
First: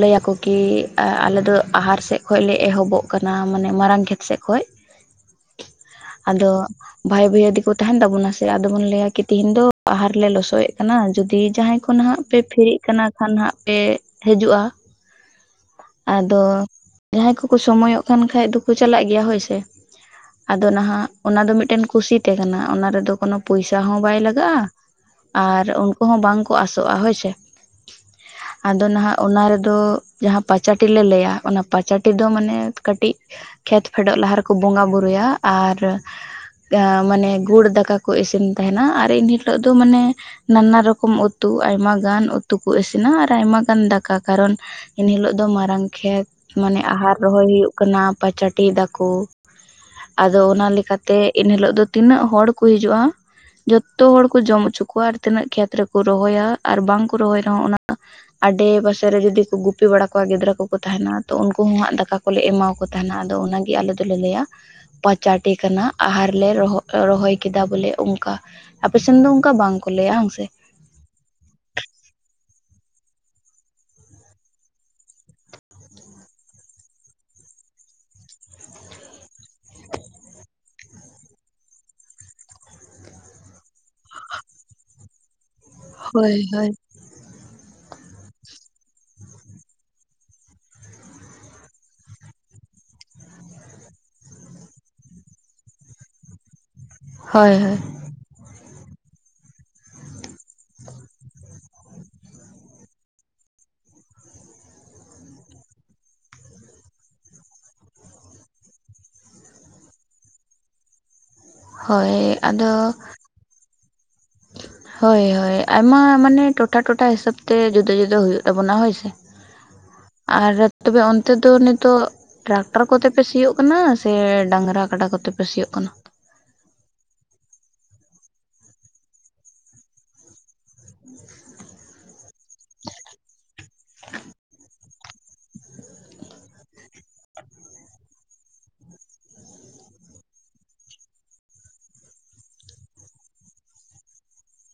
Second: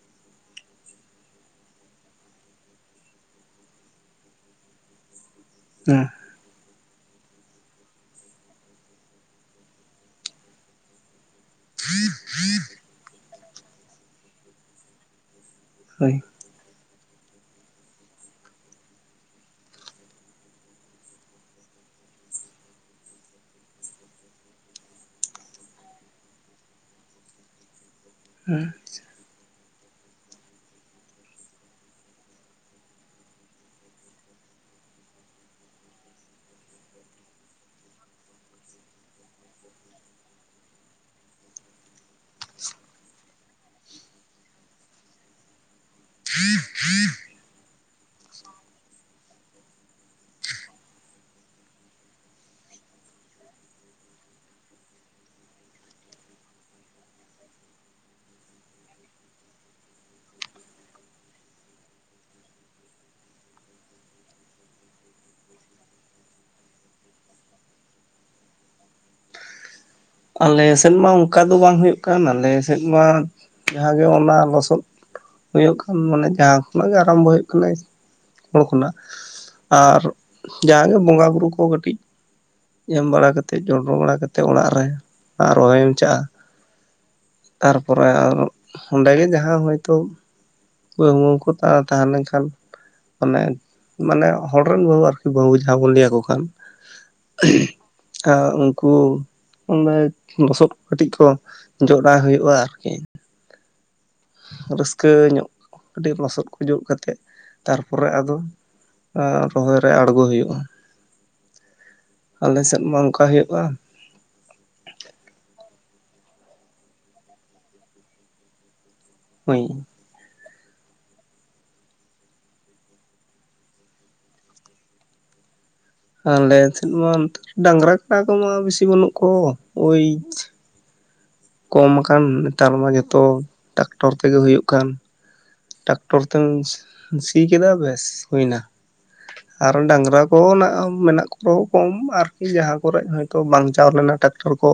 Speaker 2: ᱞᱟᱹᱭᱟᱠᱚ ᱠᱤ ᱟᱞᱮ ᱫᱚ ᱟᱦᱟᱨ ᱥᱮᱮᱫ ᱠᱷᱚᱡ ᱞᱮ ᱮᱦᱚᱵᱚᱜ ᱠᱟᱱᱟ ᱢᱟᱱᱮ ᱢᱟᱨᱟᱝ ᱠᱷᱮᱛ ᱥᱮᱫ ᱠᱷᱚᱡ᱾
Speaker 1: ᱦᱩᱸ
Speaker 2: ᱟᱫᱚᱼᱼ ᱵᱷᱟᱭ ᱵᱷᱟᱹᱭᱟ. ᱫᱤᱠᱚ ᱛᱟᱦᱮᱱ ᱛᱟᱵᱚᱱᱟ ᱥᱮ ᱟᱫᱚᱵᱚᱱ ᱞᱟᱹᱭᱟ ᱠᱤ ᱛᱤᱦᱤᱧ ᱫᱚ ᱟᱦᱟᱨ ᱨᱮᱞᱮ ᱞᱚᱥᱚᱭᱮᱫ ᱠᱟᱱᱟ ᱡᱤᱼᱼ ᱡᱩᱫᱤ ᱡᱟᱦᱟᱸᱭ ᱠᱷᱚᱱ ᱱᱟᱜ ᱯᱮ ᱯᱷᱮᱨᱤᱜ ᱠᱟᱱᱟ ᱠᱷᱟᱱ ᱦᱟᱸᱜ ᱯᱮ ᱦᱤᱡᱩᱜᱼᱟ᱾
Speaker 1: ᱦᱳᱭ
Speaker 2: ᱟᱫᱚᱼᱼ ᱡᱟᱦᱟᱸᱭ ᱠᱚᱠᱚ ᱥᱚᱢᱚᱭᱚᱜ ᱠᱟᱱ ᱠᱷᱟᱡ ᱫᱚᱠᱚ ᱪᱟᱞᱟᱜ ᱜᱮᱭᱟ ᱦᱳᱭᱥᱮ ᱟᱫᱚ ᱱᱟᱦᱟᱜ᱾ ᱚᱱᱟ ᱫᱚ ᱢᱤᱫᱴᱮᱱ ᱠᱩᱥᱤᱛᱮ ᱠᱟᱱᱟ ᱚᱱᱟ ᱨᱮᱫᱚ ᱠᱳᱱᱚ ᱯᱚᱭᱥᱟ ᱦᱚᱸ ᱵᱟᱭ ᱞᱟᱜᱟᱜᱼᱟ᱾ ᱟᱨ ᱩᱱᱠᱩ ᱦᱚᱸ ᱵᱟᱝ ᱠᱚ ᱟᱥᱚᱜᱼᱟ ᱦᱳᱭᱥᱮ
Speaker 1: ᱦᱩᱸ
Speaker 2: ᱟᱫᱚ ᱱᱟᱦᱟᱜᱼᱼ ᱚᱱᱟ ᱨᱮᱫᱚ ᱡᱟᱦᱟᱸ ᱯᱟᱪᱟᱴᱤ ᱞᱮᱮ ᱞᱟᱹᱭᱟ ᱚᱱᱟ ᱯᱟᱪᱟᱴᱤ ᱫᱚ ᱢᱟᱱᱮ ᱠᱟᱹᱴᱤᱡᱼᱼ ᱠᱷᱮᱛ ᱯᱷᱮᱰᱚᱜ ᱞᱟᱦᱟᱨ ᱨᱮᱠᱚ ᱵᱚᱸᱜᱟ ᱵᱩᱨᱩᱭᱟ ᱟᱨᱼᱼ ᱮ ᱢᱟᱱᱮ ᱜᱩᱲ ᱫᱟᱠᱟ ᱠᱚ ᱤᱥᱤᱱ ᱛᱟᱦᱮᱱᱟ ᱟᱨ ᱮᱱᱦᱤᱞᱳᱜ ᱫᱚ ᱢᱟᱱᱮᱼᱼ ᱱᱟᱱᱟ ᱨᱚᱠᱚᱢ ᱩᱛᱩ ᱟᱭᱢ ᱜᱟᱱ ᱩᱛᱩ ᱠᱚ ᱤᱥᱤᱱᱟ ᱟᱨ ᱟᱭᱢᱟ ᱜᱟᱱ ᱫᱟᱠᱟ ᱠᱟᱨᱚᱱᱼᱼ ᱮᱱᱦᱤ ᱞᱳᱜ ᱫᱚ ᱢᱟᱨᱟᱝ ᱠᱷᱮᱛ ᱢᱟᱱᱮ ᱟᱦᱟᱨ ᱨᱚᱦᱚᱭ ᱦᱩᱭᱩᱜᱼᱼ ᱠᱟᱱᱟ ᱯᱟᱪᱟᱴᱤ ᱫᱟᱠᱚ ᱟᱫᱚ ᱚᱱᱟ ᱞᱮᱠᱟᱛᱮ᱾ ᱛᱮ ᱮᱱᱦᱤᱞᱳᱜ ᱫᱚ ᱛᱤᱱᱟᱹᱜ ᱦᱚᱲ ᱠᱚ ᱦᱤᱡᱩᱜᱼᱟ᱾ ᱡᱚᱛᱚ ᱦᱚᱲ ᱠᱚ ᱡᱚᱢ ᱦᱚᱪᱚ ᱠᱚᱣᱟ ᱟᱨ ᱛᱤᱱᱟᱹᱜ ᱠᱷᱮᱛ ᱨᱮᱠᱚ ᱨᱚᱦᱚᱭᱟ ᱟᱨ ᱵᱟᱝᱠᱚ ᱨᱚᱦᱚᱭ ᱨᱮᱦᱚᱸ ᱚᱱᱟᱼᱼ ᱟᱰᱮ ᱯᱟᱥᱮ ᱨᱮ ᱡᱩᱫᱤ ᱠᱚ ᱜᱩᱯᱤ ᱵᱟᱲᱟ ᱠᱚᱣᱟ ᱜᱤᱫᱽᱨᱟᱹ ᱠᱚ ᱛᱟᱦᱮᱱᱟ ᱛᱚ ᱩᱱᱠᱩ ᱦᱚᱸᱟᱸᱜ ᱫᱟᱠᱟ ᱠᱚᱼᱼ ᱠᱚᱞᱮ ᱮᱢᱟ ᱠᱚ ᱛᱟᱦᱮᱱᱟ ᱟᱫᱚ ᱚᱱᱟᱜᱮ ᱟᱞᱮ ᱫᱚᱞᱮ ᱞᱟᱹᱭᱟ ᱯᱟᱪᱟᱰᱮ ᱠᱟᱱᱟᱱᱟᱜᱼᱼ ᱟᱦᱟᱨ ᱞᱮ ᱨᱚᱦ ᱨᱚᱦᱚᱭ ᱠᱮᱫᱟ ᱵᱚᱞᱮ ᱚᱱᱠᱟ ᱟᱯᱮᱥᱱ ᱫᱚ ᱚᱱᱠᱟ ᱵᱟᱝᱼᱼ
Speaker 1: ᱟᱞᱮ ᱥᱮᱫ ᱢᱟ ᱚᱱᱠᱟ ᱫᱚ ᱵᱟᱝ ᱦᱩᱭᱩᱜ ᱠᱟᱱ ᱟᱞᱮ ᱥᱮᱫ ᱢᱟ ᱡᱟᱦᱟᱸᱜᱮ ᱚᱱᱟ ᱞᱚᱥᱚᱫᱼᱼ ᱦᱩᱭᱩᱜ ᱠᱟᱱ ᱢᱟᱱᱮ ᱡᱟᱦᱟᱸ ᱠᱷᱚᱱᱟᱜ ᱜᱮ ᱟᱨᱟᱢᱵᱷᱚ ᱦᱩᱭᱩᱜ ᱠᱟᱱᱟ ᱦᱚᱲ ᱠᱷᱚᱱᱟᱜᱼᱼ ᱟᱨ ᱡᱟᱦᱟ ᱜᱮ ᱵᱚᱸᱜᱟ ᱵᱩᱨᱩ ᱠᱚ ᱠᱟᱹᱴᱤᱡ, ᱮᱢ ᱵᱟᱲᱟ ᱠᱟᱛᱮᱫ ᱪᱚᱰᱚᱨ ᱵᱟᱲᱟ ᱠᱟᱛᱮᱫ ᱚᱲᱟᱜ ᱨᱮ ᱨᱚᱦᱚᱭ ᱮᱢᱪᱟᱜᱼᱟ᱾
Speaker 2: ᱦᱳᱭ ᱦᱳᱭ
Speaker 1: ᱛᱟᱨ ᱯᱚᱨᱮ ᱟᱨ ᱚᱸᱰᱮᱜᱮ ᱡᱟᱦᱟᱸ ᱦᱚᱭ ᱛᱚ ᱠᱟᱹᱣᱢᱟᱹᱣ ᱠᱚ ᱛᱟᱦᱮᱸ ᱞᱮᱱᱠᱷᱟᱱ ᱢᱟᱱᱮ ᱢᱟᱱᱮ ᱦᱚᱲ ᱨᱮᱱ ᱵᱟᱹᱦᱩ ᱟᱨᱠᱤ ᱵᱟᱹᱦᱩ ᱡᱟᱦᱟᱸ ᱵᱚᱱ ᱞᱟᱹᱭᱭᱟᱠᱚ ᱠᱷᱟᱱᱼᱼ
Speaker 2: ᱦᱳᱭ ᱦᱳᱭ
Speaker 1: [unintelligible] ᱩᱱᱠᱩ ᱚᱸᱰᱮ ᱞᱚᱥᱚᱫ ᱠᱟᱹᱴᱤᱡ ᱠᱚ ᱡᱚᱰᱟᱭ ᱦᱩᱭᱩᱜᱼᱟ ᱟᱨᱠᱤᱼᱼ ᱨᱟᱹᱥᱠᱟᱹ ᱧᱚᱜ ᱟᱹᱰᱤ ᱞᱚᱥᱚᱫ ᱠᱚ ᱡᱚᱜ ᱠᱟᱛᱮᱫ ᱛᱟᱨ ᱯᱚᱨᱮ ᱟᱫᱚᱼᱼ ᱨᱚᱦᱚᱭ ᱨᱮ ᱟᱲᱜᱳ ᱦᱩᱭᱩᱜᱼᱟ
Speaker 2: ᱦᱳᱭ
Speaker 1: ᱟᱞᱮ
Speaker 2: ᱟᱫᱚ
Speaker 1: ᱥᱮᱫ ᱢᱟ ᱚᱱᱠᱟ ᱦᱩᱭᱩᱜᱼᱟ᱾
Speaker 2: ᱦᱳᱭ ᱦᱳᱭ ᱟᱭᱢᱟ ᱢᱟᱱᱮ ᱴᱚᱴᱷᱟ ᱴᱚᱴᱷᱟ ᱦᱤᱥᱟᱹᱵ ᱛᱮ ᱡᱩᱫᱟᱹ ᱡᱩᱫᱟᱹ ᱦᱩᱭᱩᱜ ᱛᱟᱵᱚᱱᱟ ᱦᱳᱭᱥᱮ
Speaker 1: ᱦᱳᱭ
Speaker 2: ᱟᱨ ᱛᱚᱵᱮ ᱚᱱᱛᱮ ᱫᱚ ᱱᱤᱛᱚᱜᱼᱼ ᱴᱨᱟᱠᱴᱟᱨ ᱠᱚᱛᱮᱯᱮ ᱥᱤᱭᱳᱜ ᱠᱟᱱᱟ ᱥᱮ ᱰᱟᱝᱨᱟ ᱠᱟᱰᱟ ᱠᱚᱛᱮᱯᱮ ᱥᱤᱭᱳᱜ ᱠᱟᱱᱟ?
Speaker 1: ᱟᱞᱮ ᱥᱮᱫ ᱢᱟ ᱰᱟᱝᱨᱟ ᱠᱟᱲᱟ ᱠᱚᱢᱟ ᱵᱮᱥᱤ ᱵᱟᱹᱱᱩᱜ ᱠᱚ ᱳᱭ ᱠᱚᱢ ᱟᱠᱟᱱ ᱱᱮᱛᱟᱨ ᱢᱟ ᱡᱚᱛᱚ ᱴᱟᱠᱴᱚᱨ ᱛᱮᱜᱮ ᱦᱩᱭᱩᱜ ᱠᱟᱱ᱾ ᱴᱟᱠᱴᱚᱨ ᱛᱮᱢ ᱥᱤ ᱠᱮᱫᱟ ᱵᱮᱥ ᱦᱩᱭᱱᱟ᱾
Speaker 2: [inaudible]
Speaker 1: ᱟᱨ ᱰᱟᱸᱝᱜᱨᱟ ᱠᱚᱦᱚ ᱱᱟᱜ ᱢᱮᱱᱟᱜ ᱠᱚ ᱠᱚᱢ ᱟᱨ ᱡᱟᱸᱦᱟ ᱠᱚᱨᱮ ᱦᱚᱭᱛᱳ ᱵᱟᱝ ᱪᱟᱣ ᱞᱮᱱᱟ ᱴᱟᱠᱴᱚᱨ ᱠᱚ᱾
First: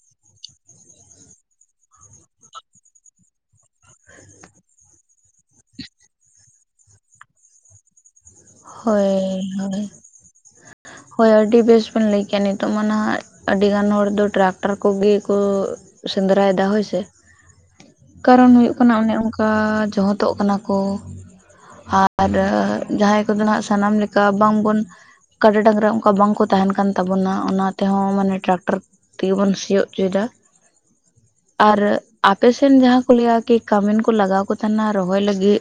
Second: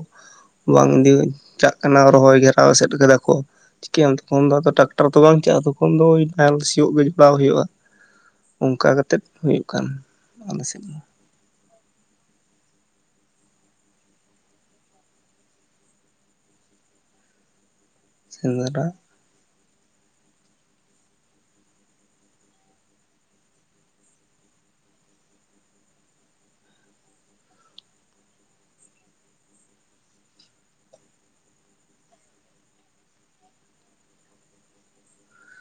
Speaker 1: ᱵᱟᱝ ᱤᱫᱤ ᱪᱟᱜ ᱠᱟᱱᱟ ᱨᱚᱦᱚᱭ ᱜᱷᱮᱨᱟᱣ ᱮᱥᱮᱫ ᱠᱟᱫᱟ ᱠᱚ ᱪᱤᱠᱟᱹᱭᱟᱢ ᱛᱚᱠᱷᱚᱱ ᱫᱚ ᱟᱫᱚ ᱴᱟᱠᱴᱚᱨ ᱛᱚ ᱵᱟᱝ ᱪᱟᱜ-ᱟ ᱛᱚᱠᱷᱚᱱ ᱫᱚ ᱛᱟᱭᱚᱢ ᱥᱤᱭᱳᱜ ᱜᱮ ᱡᱚᱯᱲᱟᱣ ᱦᱳᱭᱳᱜᱼᱟ᱾ ᱚᱱᱠᱟ ᱠᱟᱛᱮᱫ
Speaker 2: ᱦᱳᱭ
Speaker 1: ᱦᱩᱭᱩᱜ ᱠᱟᱱ
Speaker 2: ᱦᱳᱭ
Speaker 1: ᱟᱞᱮ ᱥᱮᱫ ᱫᱚ᱾
Speaker 2: ᱦᱳᱭ ᱟᱹᱰᱤ ᱵᱮᱥ ᱵᱮᱱ ᱞᱟᱹᱭᱠᱮᱜᱼᱟ ᱱᱤᱛᱚᱜ ᱢᱟ ᱱᱟᱦᱟᱜ ᱟᱹᱰᱤ ᱜᱟᱱ ᱦᱚᱲ ᱫᱚ ᱴᱨᱟᱠᱴᱟᱨ ᱠᱚᱜᱮ ᱠᱩ᱾ ᱥᱮᱸᱫᱽᱨᱟᱭᱫᱟ ᱦᱳᱭᱥᱮ ᱠᱟᱨᱚᱱ ᱦᱩᱭᱩᱜ
Speaker 1: ᱥᱮᱸᱫᱽᱨᱟ
Speaker 2: ᱠᱟᱱᱟ ᱚᱱᱮ ᱚᱱ ᱠᱟ ᱡᱚᱦᱚᱫᱚᱜ ᱠᱟᱱᱟ ᱠᱚ ᱟᱨ ᱡᱟᱦᱟᱸᱭ᱾ ᱫᱚ ᱱᱟᱜ ᱥᱟᱱᱟᱢ ᱞᱮᱠᱟ ᱵᱟᱝᱵᱚᱱ ᱠᱟᱰᱟ ᱰᱟᱝᱨᱟ ᱚᱱᱠᱟ ᱵᱟᱝᱠᱚ ᱛᱟᱦᱮᱱ ᱠᱟᱱ ᱛᱟᱵᱚᱱᱟ ᱚᱱᱟ ᱛᱮᱦᱚᱸ ᱢᱟᱱᱮ ᱴᱨᱟᱠᱴᱚᱨ ᱛᱮ ᱵᱚᱱ ᱥᱤᱭᱳᱜ ᱚᱪᱚᱭᱫᱟ᱾ ᱟᱨ ᱟᱯᱮᱥᱮᱱ ᱡᱟᱦᱟᱸ ᱠᱚ ᱞᱟᱹᱭᱟ ᱠᱤ ᱠᱟᱢᱤᱱ ᱠᱚ ᱞᱟᱜᱟᱣ ᱠᱚ ᱛᱟᱦᱮᱱᱟ ᱨᱚᱦᱚᱭ ᱞᱟᱹᱜᱤᱜ᱾